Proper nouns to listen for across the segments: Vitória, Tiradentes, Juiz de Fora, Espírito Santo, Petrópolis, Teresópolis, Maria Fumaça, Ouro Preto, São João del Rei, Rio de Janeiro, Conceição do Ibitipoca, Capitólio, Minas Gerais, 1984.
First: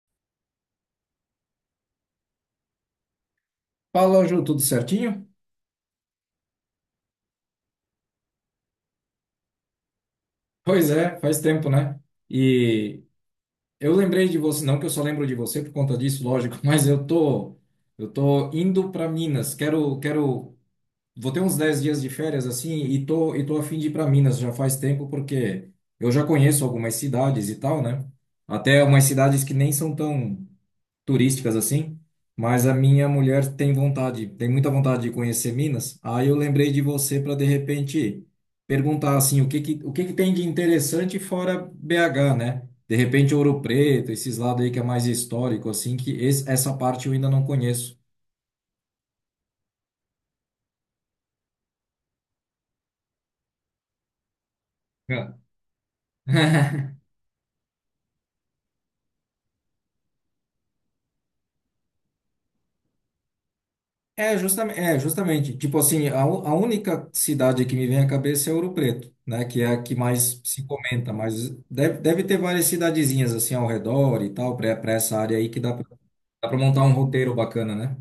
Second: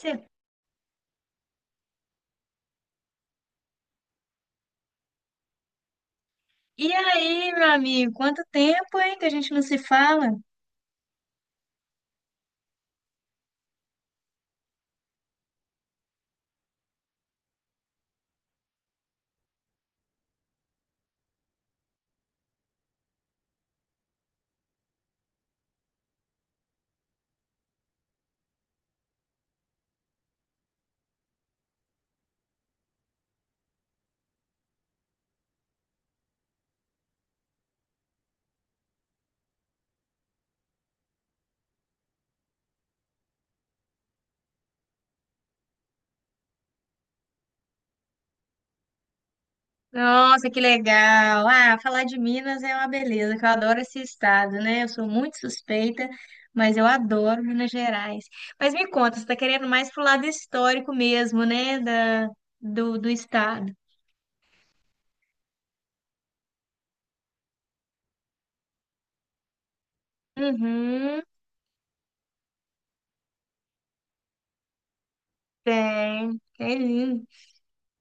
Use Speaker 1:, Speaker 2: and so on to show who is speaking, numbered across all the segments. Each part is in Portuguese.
Speaker 1: Cê-
Speaker 2: Fala, Ju, tudo certinho?
Speaker 1: E aí, meu amigo, quanto tempo, hein, que a gente não se fala?
Speaker 2: Pois é, faz tempo, né? E eu lembrei de você, não que eu só lembro de você por conta disso, lógico, mas eu tô indo para Minas. Quero quero vou ter uns 10 dias de férias assim e tô a fim de ir para Minas já faz tempo porque eu já conheço algumas cidades e tal, né? Até algumas cidades que nem são tão turísticas assim, mas a minha mulher tem vontade, tem muita vontade de conhecer Minas. Aí eu lembrei de você para de repente perguntar assim, o que que tem de interessante fora BH, né? De repente Ouro Preto, esses lados aí que é mais histórico assim, que essa parte eu ainda não conheço.
Speaker 1: Nossa, que legal! Ah, falar de Minas é uma beleza, que eu adoro esse estado, né? Eu sou muito
Speaker 2: É.
Speaker 1: suspeita, mas eu adoro Minas Gerais. Mas me conta, você tá querendo mais pro lado histórico mesmo, né, do, do estado?
Speaker 2: É, justamente, é, justamente. Tipo assim, a única cidade que me vem à cabeça é Ouro Preto, né? Que é a que mais se comenta,
Speaker 1: Uhum,
Speaker 2: mas deve ter várias cidadezinhas assim ao redor e tal, para essa área aí que dá pra, dá para
Speaker 1: tem
Speaker 2: montar um
Speaker 1: lindo.
Speaker 2: roteiro bacana, né?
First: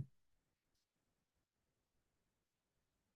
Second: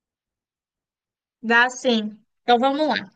Speaker 1: Dá sim. Então vamos lá.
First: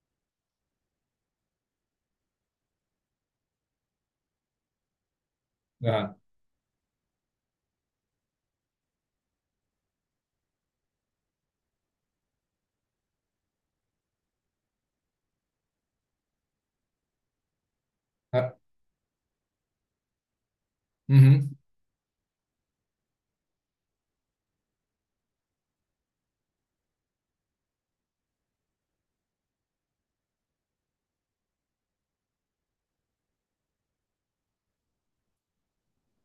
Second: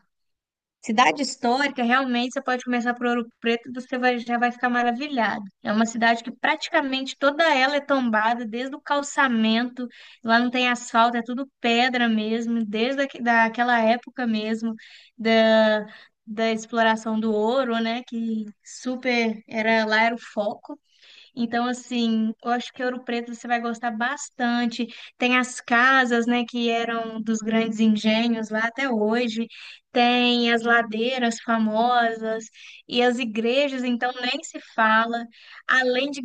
Speaker 1: Cidade histórica, realmente você pode começar por Ouro Preto e já vai ficar maravilhado. É uma
Speaker 2: Aham.
Speaker 1: cidade que praticamente toda ela é tombada, desde o calçamento, lá não tem asfalto, é tudo pedra mesmo, desde daquela época mesmo da, da exploração do ouro, né? Que
Speaker 2: Ah,
Speaker 1: super era lá era o foco.
Speaker 2: uhum.
Speaker 1: Então, assim, eu acho que Ouro Preto você vai gostar bastante. Tem as casas, né, que eram dos grandes engenhos lá até hoje. Tem as ladeiras famosas e as igrejas, então nem se fala. Além de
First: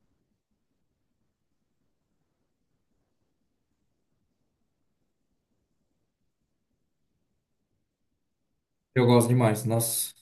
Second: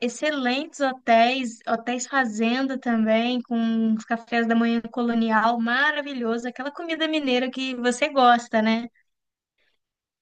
Speaker 1: excelentes hotéis, hotéis fazenda também, com os cafés da manhã colonial, maravilhoso, aquela comida mineira que você gosta, né?
Speaker 2: Eu gosto demais, nossa.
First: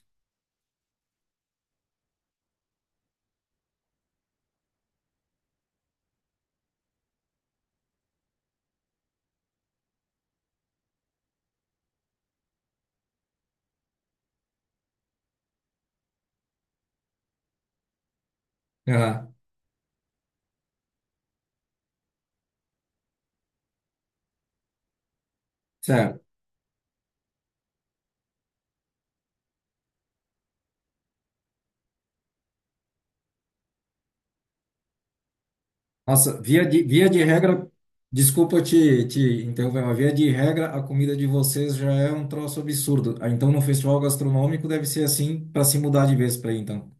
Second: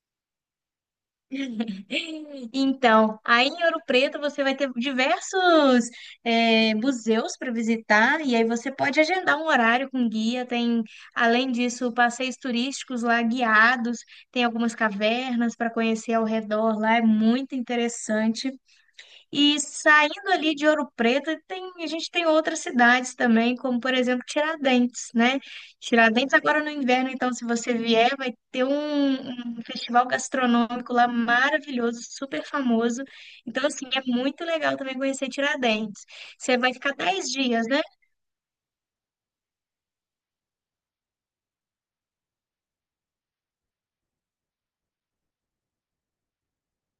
Speaker 1: Então, aí em Ouro Preto você vai ter diversos museus para visitar e aí você pode agendar um horário com guia. Tem, além disso, passeios turísticos lá guiados, tem algumas cavernas para conhecer ao redor lá, é muito interessante.
Speaker 2: Aham.
Speaker 1: E saindo ali de Ouro Preto, a gente tem outras cidades também, como por exemplo Tiradentes, né?
Speaker 2: Sério.
Speaker 1: Tiradentes agora no inverno, então se você vier, um festival gastronômico lá maravilhoso, super famoso. Então assim, é muito legal também conhecer Tiradentes.
Speaker 2: Nossa,
Speaker 1: Você
Speaker 2: via
Speaker 1: vai
Speaker 2: de,
Speaker 1: ficar
Speaker 2: via de
Speaker 1: 10 dias,
Speaker 2: regra,
Speaker 1: né?
Speaker 2: desculpa te interromper, mas via de regra, a comida de vocês já é um troço absurdo. Ah, então, no festival gastronômico deve ser assim para se mudar de vez para aí, então.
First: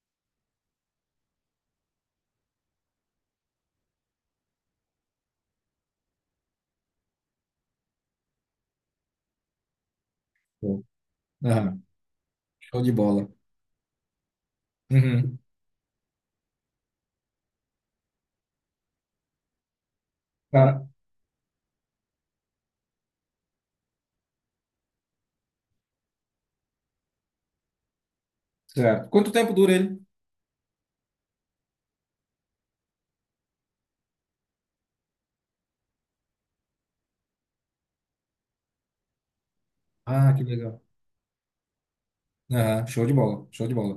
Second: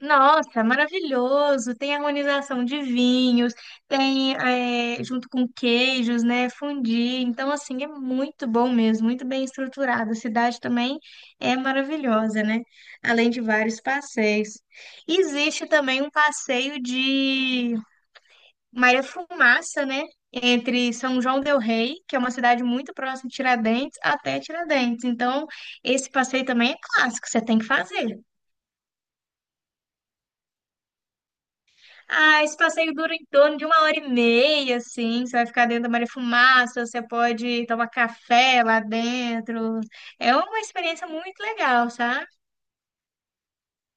Speaker 1: Nossa, maravilhoso! Tem harmonização de vinhos, tem junto com queijos, né? Fondue. Então, assim, é muito bom mesmo, muito bem estruturado. A cidade também é
Speaker 2: Aham.
Speaker 1: maravilhosa, né?
Speaker 2: Show de bola.
Speaker 1: Além de vários passeios.
Speaker 2: Uhum.
Speaker 1: Existe também um passeio de Maria Fumaça, né?
Speaker 2: Tá,
Speaker 1: Entre São João del Rei, que é uma cidade muito próxima de Tiradentes, até Tiradentes. Então, esse passeio também é clássico, você tem que fazer.
Speaker 2: certo. Quanto tempo dura ele?
Speaker 1: Ah, esse passeio dura em torno de uma hora e meia, assim. Você vai ficar dentro da Maria Fumaça, você pode tomar café lá dentro.
Speaker 2: Ah,
Speaker 1: É
Speaker 2: que
Speaker 1: uma
Speaker 2: legal.
Speaker 1: experiência muito legal, sabe?
Speaker 2: Aham. Show de bola, show de bola.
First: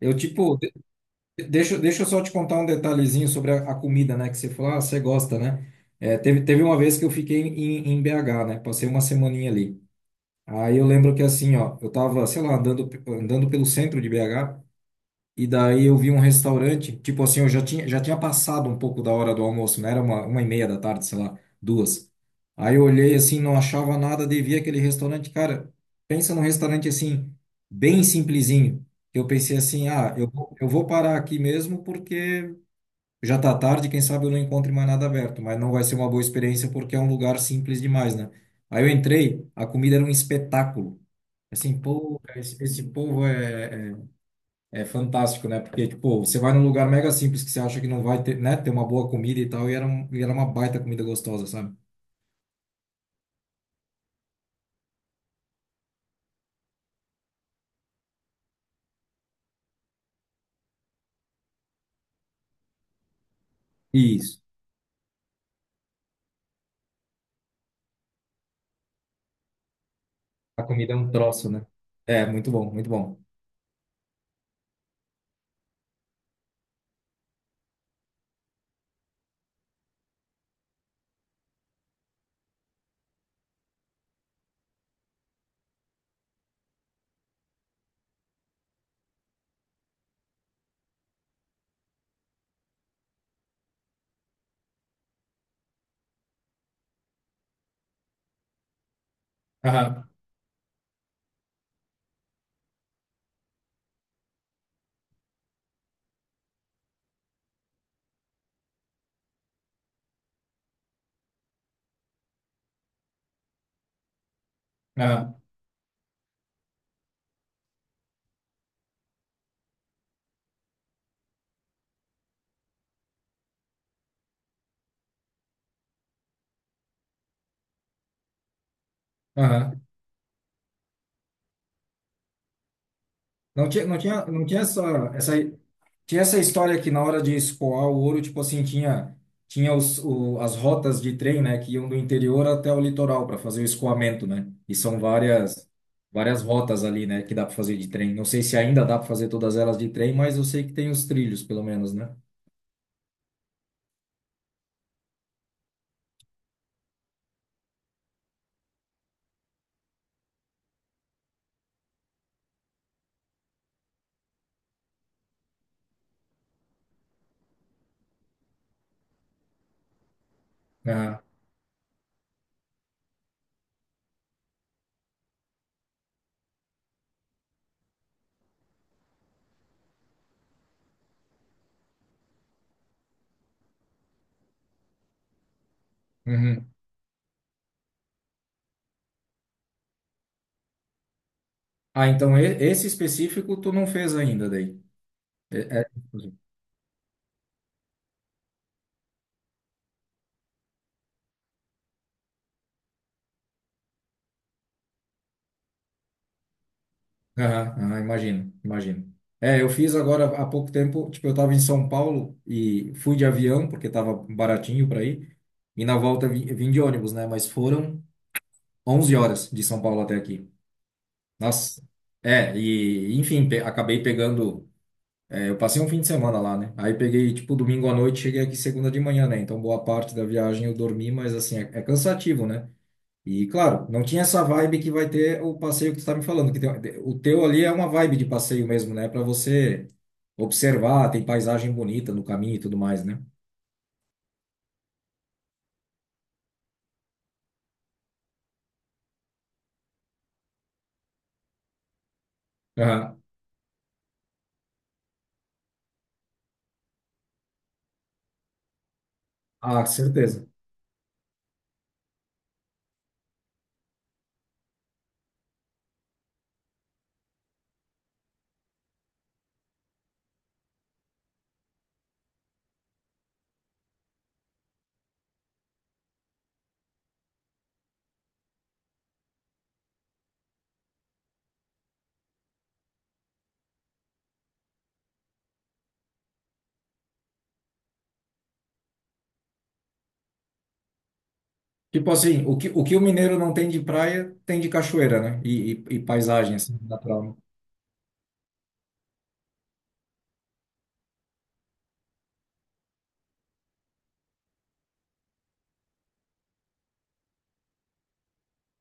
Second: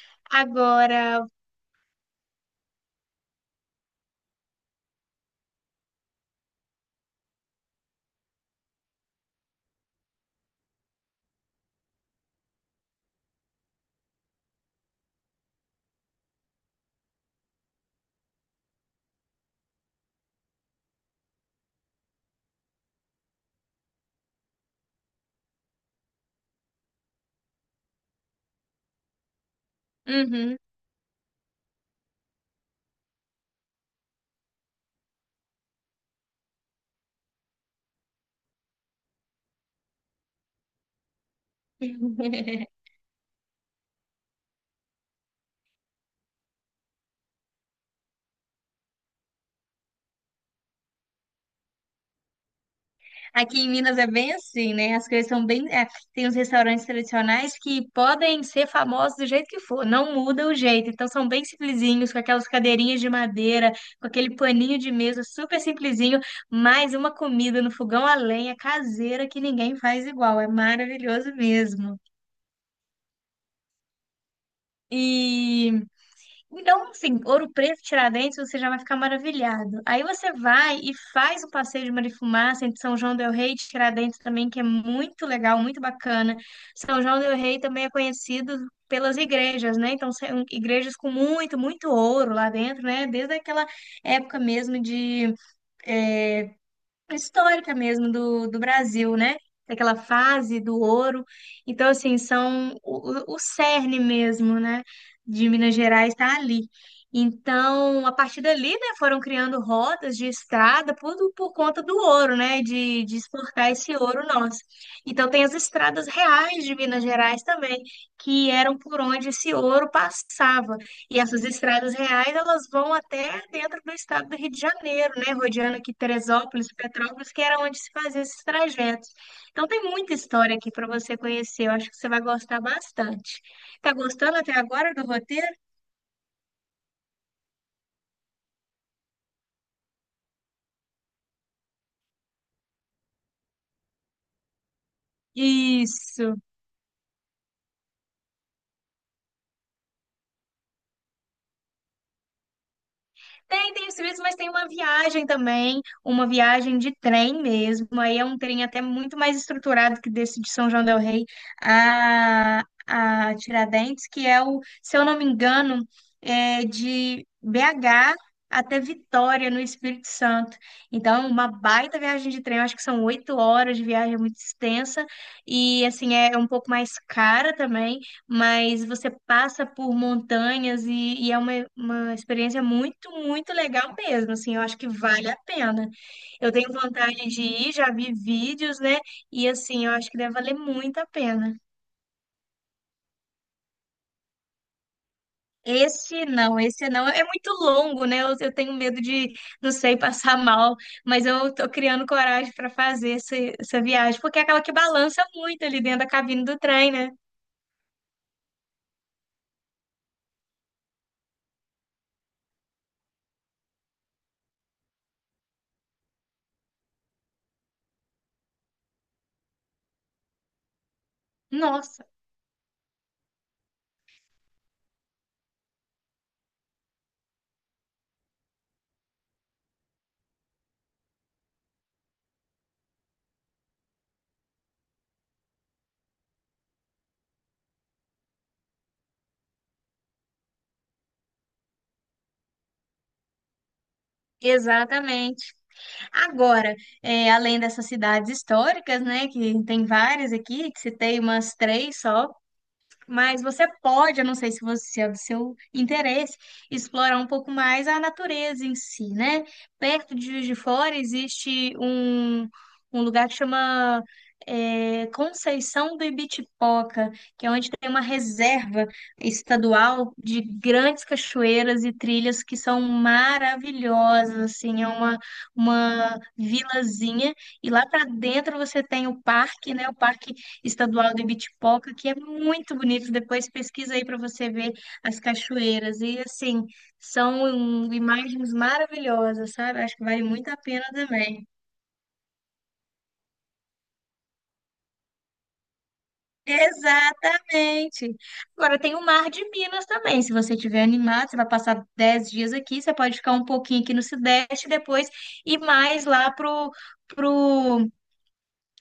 Speaker 2: Eu, tipo,
Speaker 1: Agora,
Speaker 2: deixa eu só te contar um detalhezinho sobre a comida, né? Que você falou, ah, você gosta, né? É, teve uma vez que eu fiquei em BH, né? Passei uma semaninha ali. Aí eu lembro que assim, ó, eu tava, sei lá, andando, andando pelo centro de BH. E daí eu vi um restaurante, tipo assim, eu já tinha passado um pouco da hora do almoço, né? Era uma e meia da tarde, sei lá, duas. Aí eu olhei assim, não achava nada, devia aquele restaurante, cara, pensa num restaurante assim, bem simplesinho. Eu pensei assim, ah, eu, vou-
Speaker 1: uhum.
Speaker 2: eu vou parar aqui mesmo porque já tá tarde, quem sabe eu não encontre mais nada aberto, mas não vai ser uma boa experiência porque é um lugar simples demais, né? Aí eu entrei, a comida era um espetáculo. Assim, pô, esse, esse povo é fantástico, né? Porque, tipo, você vai num lugar mega simples que você acha que não vai ter, né? Ter uma boa comida e tal, e era uma baita comida gostosa, sabe?
Speaker 1: Aqui em Minas é bem assim, né? As coisas são bem. É, tem uns restaurantes tradicionais que podem ser famosos do jeito que for, não muda o jeito. Então são bem simplesinhos, com aquelas cadeirinhas de madeira, com aquele
Speaker 2: Isso.
Speaker 1: paninho de mesa super simplesinho, mais uma comida no fogão a lenha caseira que ninguém faz igual. É
Speaker 2: A comida é um
Speaker 1: maravilhoso
Speaker 2: troço, né?
Speaker 1: mesmo.
Speaker 2: É, muito bom, muito bom.
Speaker 1: E então, assim, Ouro Preto, Tiradentes, você já vai ficar maravilhado. Aí você vai e faz o passeio de Marifumaça entre São João del Rei e Tiradentes também, que é muito legal, muito bacana. São João del Rei também é conhecido pelas igrejas, né? Então, são igrejas com muito, muito ouro lá dentro, né? Desde aquela época mesmo de histórica mesmo do Brasil, né? Daquela
Speaker 2: Aham,
Speaker 1: fase do ouro. Então, assim, são o cerne mesmo, né? De Minas Gerais está ali. Então, a partir dali, né, foram criando rotas de estrada por conta do ouro, né, de exportar esse ouro nosso. Então,
Speaker 2: aham,
Speaker 1: tem as estradas reais de Minas Gerais também, que eram por onde esse ouro passava. E essas estradas reais, elas vão até dentro do estado do Rio de Janeiro, né? Rodeando aqui Teresópolis, Petrópolis, que era onde se fazia esses trajetos. Então
Speaker 2: aham.
Speaker 1: tem muita história aqui para você conhecer. Eu acho que você vai gostar bastante.
Speaker 2: Não tinha,
Speaker 1: Tá
Speaker 2: não tinha,
Speaker 1: gostando
Speaker 2: não
Speaker 1: até
Speaker 2: tinha essa,
Speaker 1: agora do
Speaker 2: essa.
Speaker 1: roteiro?
Speaker 2: Tinha essa história que na hora de escoar o ouro, tipo assim, tinha as rotas de trem, né, que iam do interior até o litoral para fazer o escoamento, né? E são várias,
Speaker 1: Isso.
Speaker 2: várias rotas ali, né, que dá para fazer de trem. Não sei se ainda dá para fazer todas elas de trem, mas eu sei que tem os trilhos, pelo menos, né?
Speaker 1: Tem, tem os serviços, mas tem uma viagem também, uma viagem de trem mesmo. Aí é um trem até muito mais estruturado que desse de São João del Rei a Tiradentes, que é o, se eu não me engano, é de BH até Vitória, no Espírito Santo.
Speaker 2: Ah,
Speaker 1: Então, é uma baita viagem de trem. Eu acho que são oito horas de viagem, é muito extensa. E, assim, é um pouco mais cara também, mas você passa por montanhas e é uma experiência muito, muito legal mesmo, assim, eu acho que vale a pena. Eu
Speaker 2: uhum.
Speaker 1: tenho vontade de ir, já vi vídeos, né? E assim, eu acho que deve valer muito a pena.
Speaker 2: Ah, então esse específico tu não fez ainda daí. É.
Speaker 1: Esse não, esse não. É muito longo, né? Eu tenho medo de, não sei, passar mal, mas eu tô criando coragem para fazer essa, essa viagem, porque é aquela que balança muito ali dentro da cabine do trem, né?
Speaker 2: Aham, aham, imagino, imagino. É, eu fiz agora há pouco tempo, tipo, eu tava em São Paulo e fui de avião, porque tava baratinho para ir, e na volta vim de ônibus, né? Mas foram 11 horas de São Paulo até aqui. Nossa.
Speaker 1: Nossa,
Speaker 2: É, e enfim, pe acabei pegando. É, eu passei um fim de semana lá, né? Aí peguei, tipo, domingo à noite, cheguei aqui segunda de manhã, né? Então boa parte da viagem eu dormi, mas assim, é cansativo, né? E, claro, não tinha essa vibe que vai ter o passeio que tu tá me falando, que o teu ali é uma vibe de passeio mesmo, né? Para você observar, tem paisagem bonita no caminho e tudo mais, né?
Speaker 1: exatamente. Agora, é, além dessas cidades históricas, né, que tem várias aqui, que citei umas três só,
Speaker 2: Aham.
Speaker 1: mas você pode, eu não sei se você se é do seu interesse, explorar um pouco mais a natureza em si, né?
Speaker 2: Ah,
Speaker 1: Perto de
Speaker 2: certeza.
Speaker 1: Juiz de Fora um lugar que chama Conceição do Ibitipoca, que é onde tem uma reserva estadual de grandes cachoeiras e trilhas que são maravilhosas, assim, é uma vilazinha, e lá para dentro você tem o parque, né? O parque estadual de Bitipoca, que é muito bonito. Depois pesquisa aí para você ver as cachoeiras. E assim, são imagens maravilhosas, sabe? Acho que vale muito a pena também.
Speaker 2: Tipo assim, o que o mineiro não tem de praia, tem de cachoeira, né? E paisagem, assim, natural, né?
Speaker 1: Exatamente. Agora tem o Mar de Minas também. Se você estiver animado, você vai passar 10 dias aqui, você pode ficar um pouquinho aqui no Sudeste, depois ir mais pro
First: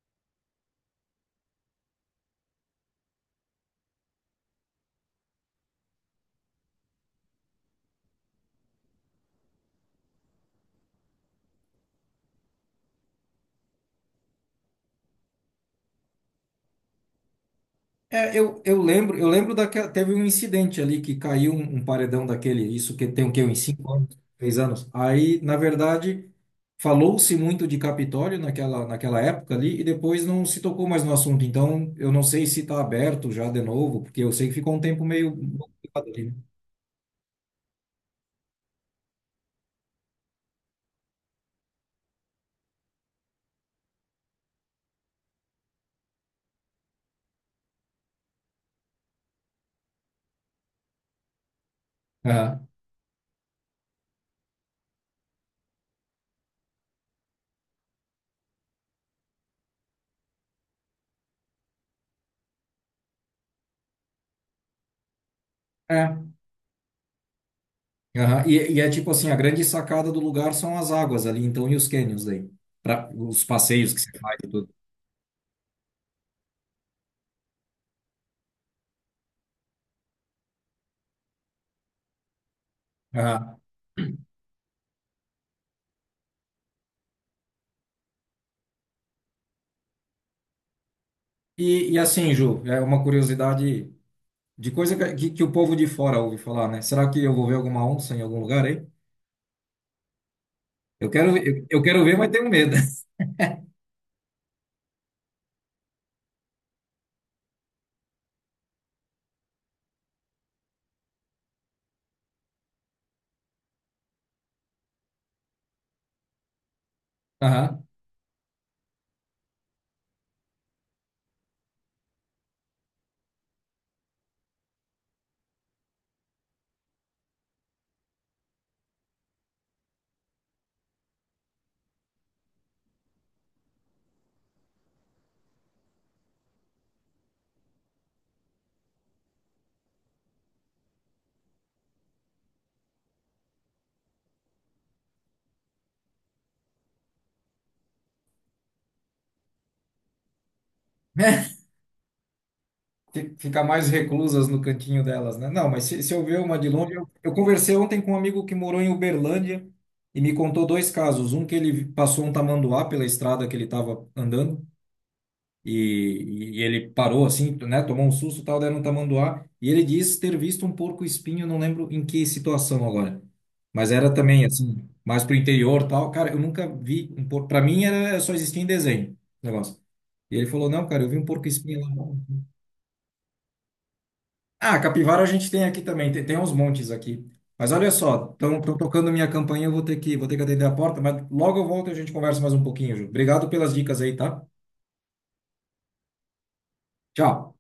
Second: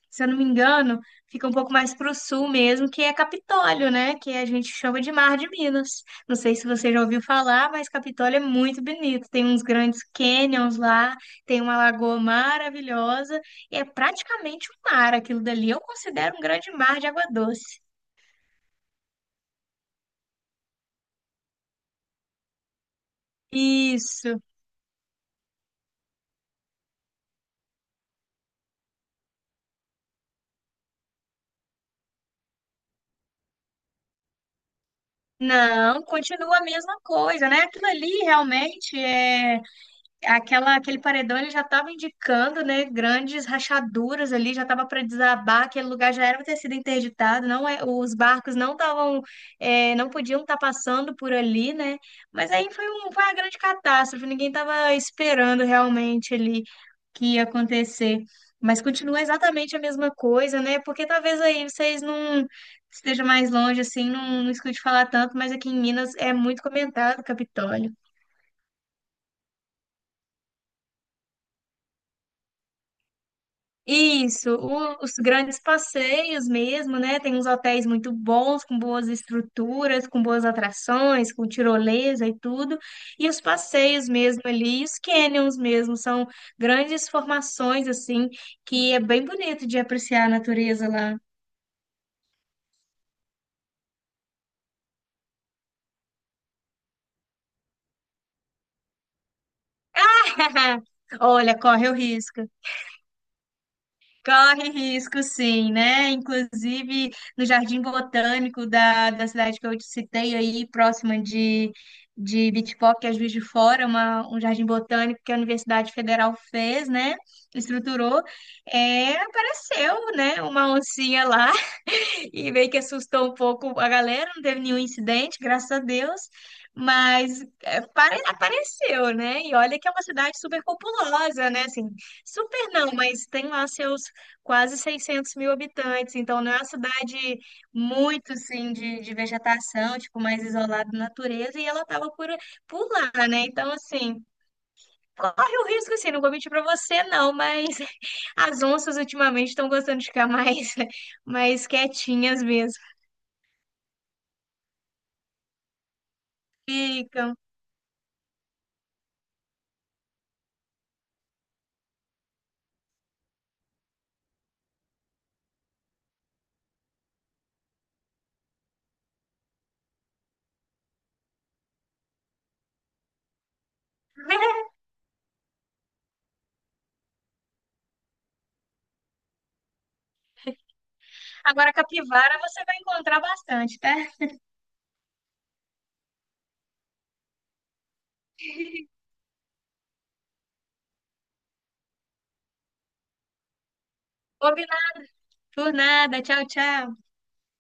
Speaker 1: se eu não me engano, fica um pouco mais para o sul mesmo, que é Capitólio, né? Que a gente chama de Mar de Minas. Não sei se você já ouviu falar, mas Capitólio é muito bonito. Tem uns grandes canyons lá, tem uma lagoa maravilhosa, e é praticamente um mar aquilo dali. Eu considero um grande mar de água doce.
Speaker 2: É, eu lembro daquela, teve um incidente ali que caiu um paredão daquele, isso que tem o quê? Uns 5 anos,
Speaker 1: Isso.
Speaker 2: 6 anos. Aí, na verdade, falou-se muito de Capitólio naquela época ali e depois não se tocou mais no assunto. Então, eu não sei se está aberto já de novo, porque eu sei que ficou um tempo meio
Speaker 1: Não,
Speaker 2: bloqueado ali, né?
Speaker 1: continua a mesma coisa, né? Aquilo ali realmente é aquela, aquele paredão ele já estava indicando, né, grandes rachaduras ali, já estava para desabar, aquele lugar já era para ter sido interditado, não é, os barcos não estavam, é, não podiam estar passando por ali, né?
Speaker 2: Aham.
Speaker 1: Foi uma grande catástrofe, ninguém estava esperando realmente ali que ia acontecer. Mas continua exatamente a mesma coisa, né? Porque talvez aí vocês não estejam mais longe, assim, não, não escute falar tanto, mas aqui em Minas é
Speaker 2: É.
Speaker 1: muito comentado, o Capitólio.
Speaker 2: Aham. E é tipo assim, a grande sacada do lugar são as águas ali, então, e os cânions aí para os passeios que se faz e
Speaker 1: Isso,
Speaker 2: tudo.
Speaker 1: os grandes passeios mesmo, né? Tem uns hotéis muito bons, com boas estruturas, com boas atrações, com tirolesa e tudo. E os
Speaker 2: Aham.
Speaker 1: passeios mesmo ali, e os canyons mesmo, são grandes formações, assim, que é bem bonito de apreciar a natureza lá.
Speaker 2: E assim, Ju, é uma curiosidade de coisa que que o povo de fora ouve falar, né? Será que eu vou ver alguma onça em algum lugar aí? Eu quero, ver-
Speaker 1: Olha,
Speaker 2: eu, eu
Speaker 1: corre o
Speaker 2: quero ver, mas
Speaker 1: risco.
Speaker 2: tenho medo.
Speaker 1: Corre risco, sim, né? Inclusive no Jardim Botânico da cidade que eu te citei aí, próxima de Bitpop, que é Juiz de Fora, um jardim botânico que a Universidade Federal fez, né?
Speaker 2: Aham.
Speaker 1: Estruturou, é, apareceu, né? Uma oncinha lá e meio que assustou um pouco a galera, não teve nenhum incidente, graças a Deus, mas é, apareceu, né? E olha que é uma cidade super populosa, né? Assim, super não, mas tem lá seus quase 600 mil habitantes, então não é uma cidade muito, assim, de vegetação, tipo, mais isolada da natureza, e ela estava por lá, né? Então, assim, corre o risco, assim, não vou mentir para você, não, mas as onças ultimamente estão gostando de ficar mais,
Speaker 2: Né?
Speaker 1: mais quietinhas mesmo.
Speaker 2: Ficar mais reclusas no cantinho delas, né? Não, mas se eu ver uma de longe, eu
Speaker 1: Ficam.
Speaker 2: conversei ontem com um amigo que morou em Uberlândia e me contou dois casos. Um que ele passou um tamanduá pela estrada que ele estava andando. E ele parou assim, né? Tomou um susto, e tal, deram um tamanduá. E ele diz ter visto um porco-espinho, não lembro em que situação agora. Mas era também assim, mais pro interior, tal. Cara, eu nunca vi um porco. Para mim era só existia em desenho, esse negócio. E ele falou: "Não, cara, eu vi um
Speaker 1: Agora,
Speaker 2: porco-espinho lá".
Speaker 1: capivara você vai encontrar bastante, tá?
Speaker 2: Ah, capivara a gente tem aqui também, tem uns montes aqui. Mas olha só, estão tocando minha campainha, eu vou ter que atender a porta, mas logo eu volto e a gente conversa mais um pouquinho, Ju. Obrigado pelas dicas aí, tá?
Speaker 1: Combinado por nada. Tchau, tchau.
Speaker 2: Tchau.